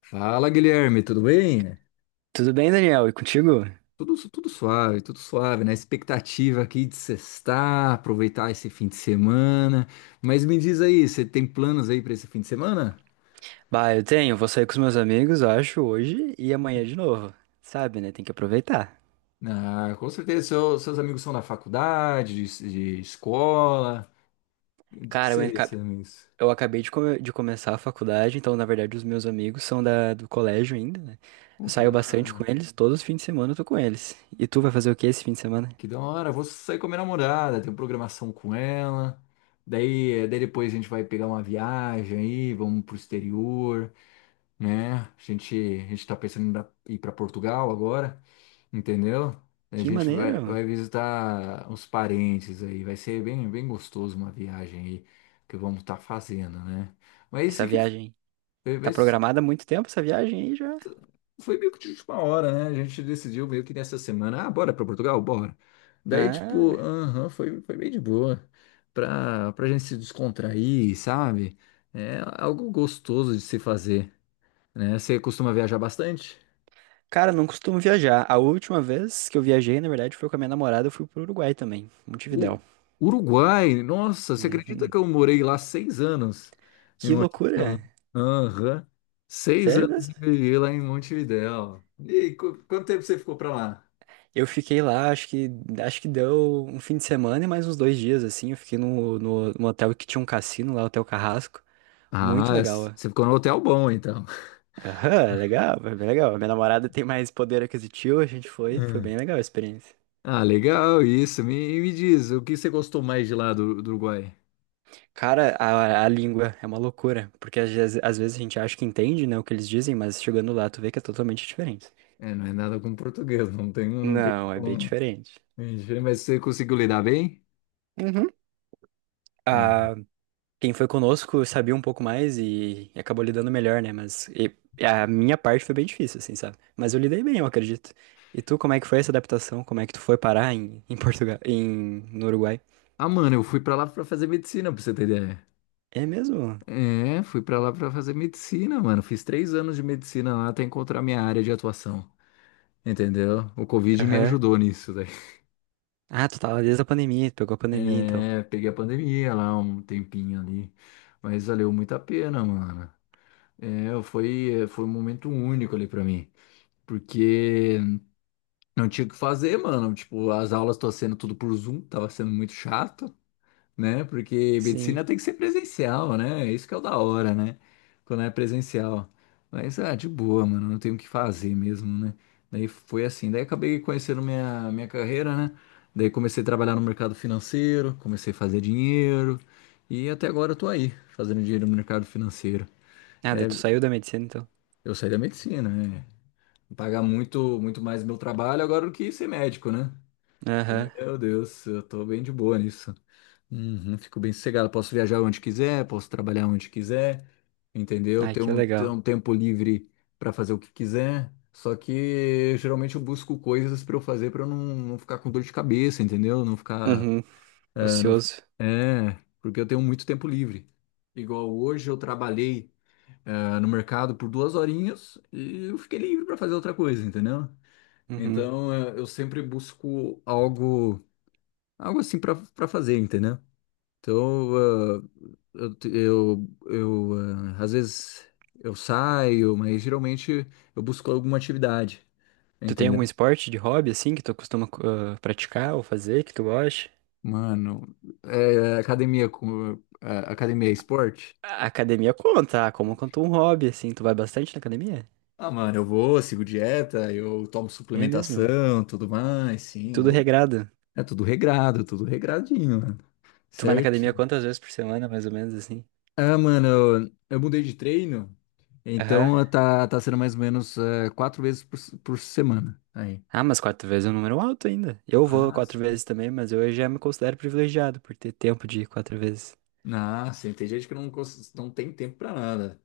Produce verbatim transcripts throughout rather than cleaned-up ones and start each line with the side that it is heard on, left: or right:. left: Fala, Guilherme, tudo bem?
right: Tudo bem, Daniel? E contigo?
left: Tudo, tudo suave, tudo suave, né? Expectativa aqui de sextar, aproveitar esse fim de semana. Mas me diz aí, você tem planos aí para esse fim de semana?
right: Bah, eu tenho. Vou sair com os meus amigos, eu acho, hoje e amanhã de novo. Sabe, né? Tem que aproveitar.
left: Ah, com certeza, seu- seus amigos são da faculdade, de, de escola. Do que
right: Cara, eu,
left: seria
right: aca-
left: esses amigos?
right: eu acabei de, come- de começar a faculdade, então, na verdade, os meus amigos são da... do colégio ainda, né? Eu
left: Oh, que
right: saio
left: da hora,
right: bastante com
left: né?
right: eles, todos os fins de semana eu tô com eles. E tu vai fazer o que esse fim de semana?
left: Que da hora, vou sair com a minha namorada, tenho programação com ela. Daí, eh, daí depois a gente vai pegar uma viagem aí, vamos pro exterior, né? A gente, a gente tá pensando em dar- ir para Portugal agora, entendeu? A
right: Que
left: gente vai,
right: maneiro!
left: vai visitar os parentes aí, vai ser bem, bem gostoso uma viagem aí que vamos estar fazendo, né? Mas esse
right: Essa
left: que
right: viagem.
left: foi,
right: Tá
left: mas
right: programada há muito tempo essa viagem aí já?
left: foi meio que de última hora, né? A gente decidiu meio que nessa semana, ah, bora para Portugal, bora. Daí, tipo,
right: Ah,
left: aham, foi, foi bem de boa. Pra, pra gente se descontrair, sabe? É algo gostoso de se fazer, né? Você costuma viajar bastante?
right: cara, não costumo viajar. A última vez que eu viajei, na verdade, foi com a minha namorada, eu fui pro Uruguai também,
left: U-
right: Montevidéu.
left: Uruguai, nossa, você acredita que
right: Uhum.
left: eu morei lá seis anos em
right: Que loucura!
left: Montevidéu? Aham. Seis
right: Sério
left: anos
right: mesmo?
left: eu vivi lá em Montevidéu. E qu- quanto tempo você ficou pra lá?
right: Eu fiquei lá, acho que acho que deu um fim de semana e mais uns dois dias, assim. Eu fiquei no, no, no hotel que tinha um cassino lá, Hotel Carrasco. Muito
left: Ah,
right: legal,
left: s-
right: ó.
left: você ficou no hotel bom, então.
right: Aham, legal, foi bem legal. Minha namorada tem mais poder aquisitivo, a gente foi, foi
left: Hum.
right: bem legal a experiência.
left: Ah, legal isso. Me, me diz, o que você gostou mais de lá do, do Uruguai?
right: Cara, a, a língua é uma loucura, porque às, vezes- às vezes a gente acha que entende, né, o que eles dizem, mas chegando lá tu vê que é totalmente diferente.
left: É, não é nada com português, não tem, não tem
right: Não, é bem
left: como.
right: diferente.
left: Mas você conseguiu lidar bem?
right: Uhum.
left: Ah.
right: Quem foi conosco sabia um pouco mais e, e acabou lidando melhor, né? Mas e- e a minha parte foi bem difícil, assim, sabe? Mas eu lidei bem, eu acredito. E tu, como é que foi essa adaptação? Como é que tu foi parar em, em Portugal, em, no Uruguai?
left: Ah, mano, eu fui pra lá pra fazer medicina, pra você ter ideia.
right: É mesmo?
left: É, fui pra lá pra fazer medicina, mano. Fiz três anos de medicina lá até encontrar minha área de atuação. Entendeu? O Covid me
right: Aham.
left: ajudou nisso, daí.
right: Ah, tu tava desde a pandemia, tu pegou a pandemia, então.
left: É, peguei a pandemia lá um tempinho ali. Mas valeu muito a pena, mano. É, foi, foi um momento único ali pra mim. Porque não tinha o que fazer, mano. Tipo, as aulas tô sendo tudo por Zoom, tava sendo muito chato, né? Porque
right: Sim.
left: medicina tem que ser presencial, né? É isso que é o da hora, né? Quando é presencial. Mas, ah, de boa, mano, não tenho o que fazer mesmo, né? Daí foi assim, daí acabei conhecendo minha, minha carreira, né? Daí comecei a trabalhar no mercado financeiro, comecei a fazer dinheiro, e até agora eu tô aí, fazendo dinheiro no mercado financeiro.
right: Ah, daí
left: É,
right: tu saiu da medicina, então.
left: eu saí da medicina, né? Pagar muito, muito mais meu trabalho agora do que ser médico, né? E,
right: Aham.
left: meu Deus, eu tô bem de boa nisso. Uhum, fico bem sossegado. Posso viajar onde quiser, posso trabalhar onde quiser, entendeu?
right: Ai,
left: Ter
right: que
left: um ter
right: legal.
left: um tempo livre para fazer o que quiser. Só que geralmente eu busco coisas para eu fazer para eu não, não ficar com dor de cabeça, entendeu? Não ficar.
right: Uhum.
left: É, não, f-
right: Ocioso.
left: é, porque eu tenho muito tempo livre. Igual hoje eu trabalhei, é, no mercado por duas horinhas e eu fiquei livre para fazer outra coisa, entendeu?
right: Uhum.
left: Então é, eu sempre busco algo, algo assim para para fazer, entendeu? Então, eh, eu, eu, eu, ah, às vezes eu saio, mas geralmente eu busco alguma atividade,
right: Tu tem
left: entendeu?
right: algum esporte de hobby, assim, que tu costuma ah, praticar ou fazer, que tu gosta?
left: Mano, é, academia com é, academia é esporte?
right: A academia conta, ah, como conta um hobby, assim. Tu vai bastante na academia?
left: Ah, mano, eu vou, sigo dieta, eu tomo
right: É mesmo.
left: suplementação, tudo mais, sim, eu
right: Tudo
left: vou.
right: regrado.
left: É tudo regrado, tudo regradinho, mano.
right: Tu vai na academia
left: Certo?
right: quantas vezes por semana, mais ou menos, assim?
left: Ah, mano, eu, eu mudei de treino,
right: Aham.
left: então tá, tá sendo mais ou menos é, quatro vezes por, por semana. Aí.
right: Ah, mas quatro vezes é um número alto ainda. Eu vou
left: Ah,
right: quatro
left: sim.
right: vezes também, mas eu já me considero privilegiado por ter tempo de ir quatro vezes.
left: Ah, sim, tem gente que não, cons- não tem tempo para nada.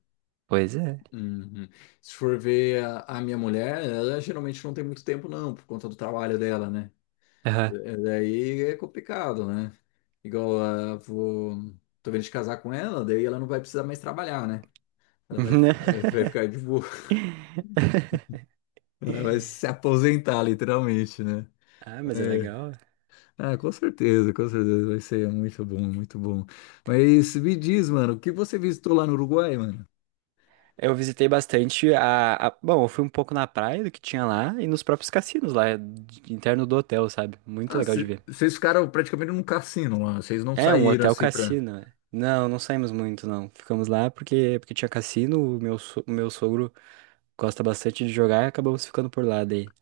right: Pois é.
left: Uhum. Se for ver a, a minha mulher, ela geralmente não tem muito tempo, não, por conta do trabalho dela, né?
right: Aham.
left: É, é, Daí é complicado, né? Igual, ah, vou, tô vendo de casar com ela, daí ela não vai precisar mais trabalhar, né? Ela vai, fi- eh, vai ficar de boa, ela vai se aposentar, literalmente, né?
right: Ah, mas é
left: É.
right: legal.
left: Ah, com certeza, com certeza, vai ser muito bom, muito bom. Mas me diz, mano, o que você visitou lá no Uruguai, mano?
right: Eu visitei bastante a, a- Bom, eu fui um pouco na praia do que tinha lá e nos próprios cassinos lá, de- interno do hotel, sabe? Muito
left: Ah,
right: legal de
left: cê-
right: ver.
left: vocês ficaram praticamente num cassino lá. Vocês não
right: É um
left: saíram
right: hotel
left: assim pra.
right: cassino. É. Não, não saímos muito, não. Ficamos lá porque, porque tinha cassino, o meu, so- o meu sogro gosta bastante de jogar e acabamos ficando por lá daí.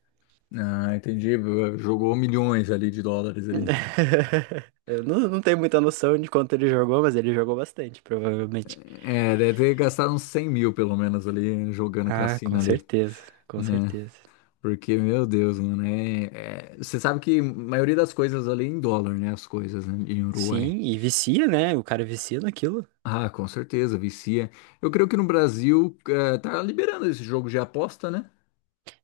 left: Ah, entendi. Jogou milhões ali de dólares ali.
right: Eu não, não tenho muita noção de quanto ele jogou, mas ele jogou bastante, provavelmente.
left: É, deve ter gastado uns cem mil pelo menos ali jogando
right: Ah,
left: cassino
right: com
left: ali,
right: certeza, com
left: né?
right: certeza.
left: Porque, meu Deus, mano, é. Você sabe que a maioria das coisas ali é em dólar, né? As coisas né, em Uruguai.
right: Sim, e vicia, né? O cara vicia naquilo.
left: Ah, com certeza, vicia. Eu creio que no Brasil eh, tá liberando esse jogo de aposta, né?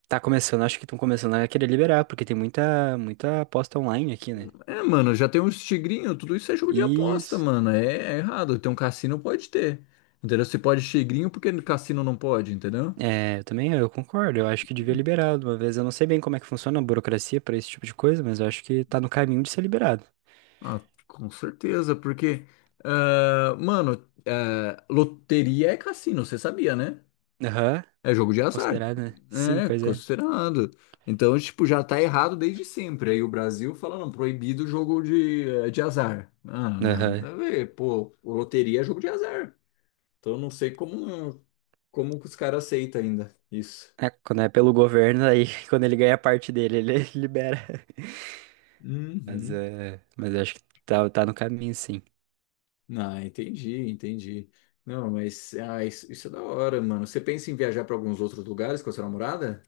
right: Tá começando, acho que estão começando a querer liberar, porque tem muita, muita aposta online aqui, né?
left: É, mano, já tem uns tigrinhos, tudo isso é jogo de
right: E
left: aposta, mano. É, é errado. Tem um cassino, pode ter. Entendeu? Se pode tigrinho, porque no cassino não pode, entendeu?
right: É, eu também eu concordo. Eu acho que devia liberar de uma vez. Eu não sei bem como é que funciona a burocracia pra esse tipo de coisa, mas eu acho que tá no caminho de ser liberado.
left: Ah, com certeza, porque. Ah, mano, ah, loteria é cassino, você sabia, né?
right: Aham.
left: É jogo de
right: É
left: azar.
right: considerado, né? Sim,
left: É,
right: pois é.
left: considerado. Então, tipo, já tá errado desde sempre. Aí o Brasil falando proibido o jogo de, eh, de azar. Ah,
right: Aham.
left: nada a ver. Pô, loteria é jogo de azar. Então eu não sei como como que os caras aceitam ainda isso.
right: É, quando é pelo governo, aí quando ele ganha a parte dele, ele libera. Mas
left: Uhum.
right: é. Mas eu acho que tá, tá no caminho, sim.
left: Ah, entendi, entendi. Não, mas ah, isso, isso é da hora, mano. Você pensa em viajar para alguns outros lugares com a sua namorada?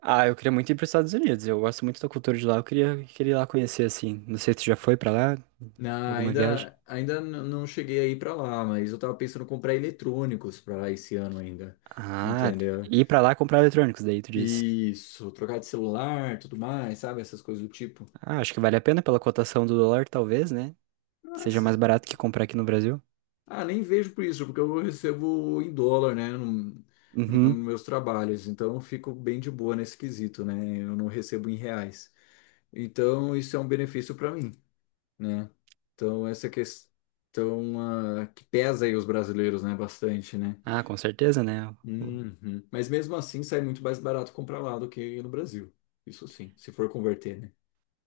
right: Ah, eu queria muito ir pros Estados Unidos. Eu gosto muito da cultura de lá. Eu queria, queria ir lá conhecer, assim. Não sei se tu já foi pra lá?
left: Não,
right: Alguma viagem?
left: ainda ainda n- não cheguei aí para lá, mas eu tava pensando em comprar eletrônicos para lá esse ano ainda,
right: Ah,
left: entendeu?
right: ir pra lá comprar eletrônicos, daí tu diz.
left: Isso, trocar de celular, tudo mais, sabe? Essas coisas do tipo.
right: Ah, acho que vale a pena pela cotação do dólar, talvez, né? Seja
left: Nossa.
right: mais barato que comprar aqui no Brasil.
left: Ah, nem vejo por isso, porque eu recebo em dólar, né? Não, nos
right: Uhum.
left: meus trabalhos, então eu fico bem de boa nesse quesito, né? Eu não recebo em reais. Então, isso é um benefício para mim, né? Então, essa questão ah, que pesa aí os brasileiros, né? Bastante, né?
right: Ah, com certeza, né? O-
left: Uhum. Mas mesmo assim, sai muito mais barato comprar lá do que no Brasil. Isso sim, se for converter, né?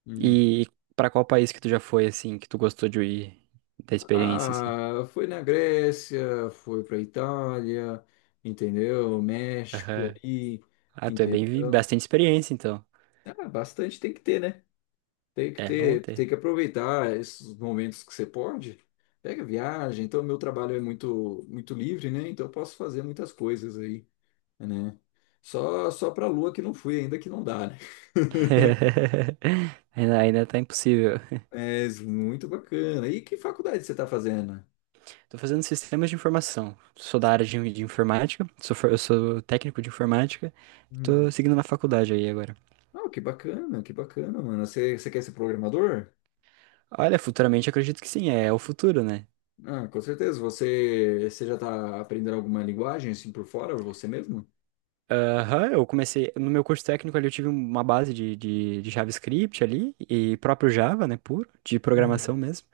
left: Uhum.
right: E pra qual país que tu já foi, assim, que tu gostou de ir, da experiência, assim?
left: Ah, foi na Grécia, foi para Itália, entendeu? México
right: Aham.
left: ali,
right: Ah, tu é bem, vi-
left: entendeu?
right: bastante experiência, então.
left: Ah, bastante tem que ter, né? Tem que
right: É bom
left: ter, tem
right: ter.
left: que aproveitar esses momentos que você pode. Pega viagem, então meu trabalho é muito muito livre, né? Então eu posso fazer muitas coisas aí, né? Só só para Lua que não fui ainda que não dá, né?
right: Ainda, ainda tá impossível.
left: Mas muito bacana. E que faculdade você está fazendo?
right: Tô fazendo sistemas de informação. Sou da área de, de informática, sou, for- eu sou técnico de informática. Tô
left: Hum.
right: seguindo na faculdade aí agora.
left: Ah, que bacana, que bacana, mano. Você, você quer ser programador?
right: Olha, futuramente acredito que sim, é o futuro, né?
left: Ah, com certeza. Você, você já está aprendendo alguma linguagem assim por fora, você mesmo?
right: Aham, eu comecei. No meu curso técnico ali eu tive uma base de, de, de JavaScript ali, e próprio Java, né, puro, de programação
left: Hum.
right: mesmo.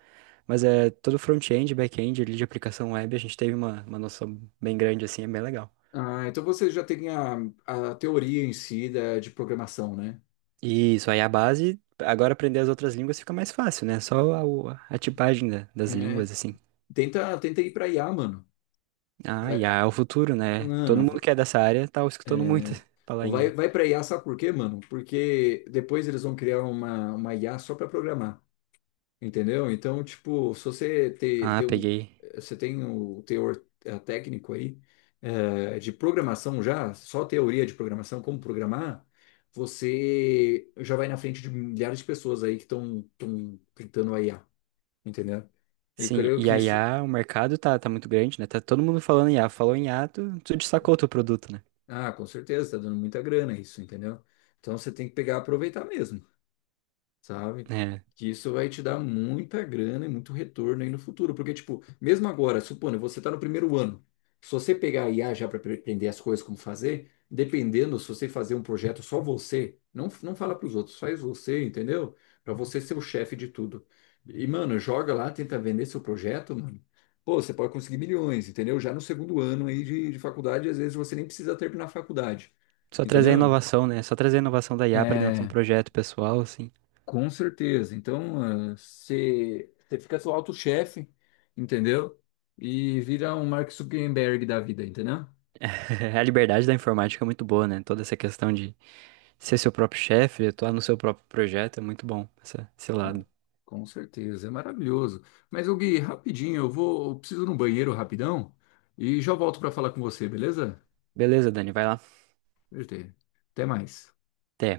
right: Mas é todo front-end, back-end ali de aplicação web, a gente teve uma, uma noção bem grande assim, é bem legal.
left: Ah, então você já tem a, a teoria em si da, de programação, né?
right: E isso aí é a base, agora aprender as outras línguas fica mais fácil, né? Só a, o- a tipagem da- das
left: É,
right: línguas, assim.
left: tenta, tenta ir para I A, mano.
right: Ah,
left: Vai,
right: e a, é o futuro, né? Todo
left: mano, v-
right: mundo que é dessa área tá escutando muito falar em I
left: vai,
right: A.
left: vai para I A, sabe por quê, mano? Porque depois eles vão criar uma, uma I A só para programar, entendeu? Então, tipo, se você ter
right: Ah,
left: ter um,
right: peguei.
left: você tem o teor eh, técnico aí eh, de programação já, só teoria de programação, como programar, você já vai na frente de milhares de pessoas aí que estão tentando a I A, entendeu? Eu
right: Sim,
left: creio
right: e
left: que
right: a
left: isso,
right: I A, o mercado tá, tá muito grande, né? Tá todo mundo falando em I A. Falou em I A, tu, tu destacou o teu produto, né?
left: ah, com certeza, tá dando muita grana isso, entendeu? Então você tem que pegar e aproveitar mesmo, sabe?
right: É.
left: Que isso vai te dar muita grana e muito retorno aí no futuro. Porque, tipo, mesmo agora, supondo, você tá no primeiro ano. Se você pegar a I A já para aprender as coisas como fazer, dependendo se você fazer um projeto só você, não, não fala para os outros, faz você, entendeu? Para você ser o chefe de tudo. E, mano, joga lá, tenta vender seu projeto, mano. Pô, você pode conseguir milhões, entendeu? Já no segundo ano aí de, de faculdade, às vezes você nem precisa terminar a faculdade,
right: Só trazer a
left: entendeu?
right: inovação, né? Só trazer a inovação da I A pra dentro de um
left: É
right: projeto pessoal, assim.
left: com certeza. Então, ah, você fica seu auto-chefe, entendeu? E vira um Mark Zuckerberg da vida, entendeu?
right: A liberdade da informática é muito boa, né? Toda essa questão de ser seu próprio chefe, atuar no seu próprio projeto é muito bom, essa, esse
left: Com,
right: lado.
left: com certeza. É maravilhoso. Mas, ô Gui, rapidinho, eu vou, eu preciso ir no banheiro rapidão e já volto para falar com você, beleza?
right: Beleza, Dani, vai lá.
left: Até até mais.
right: Até.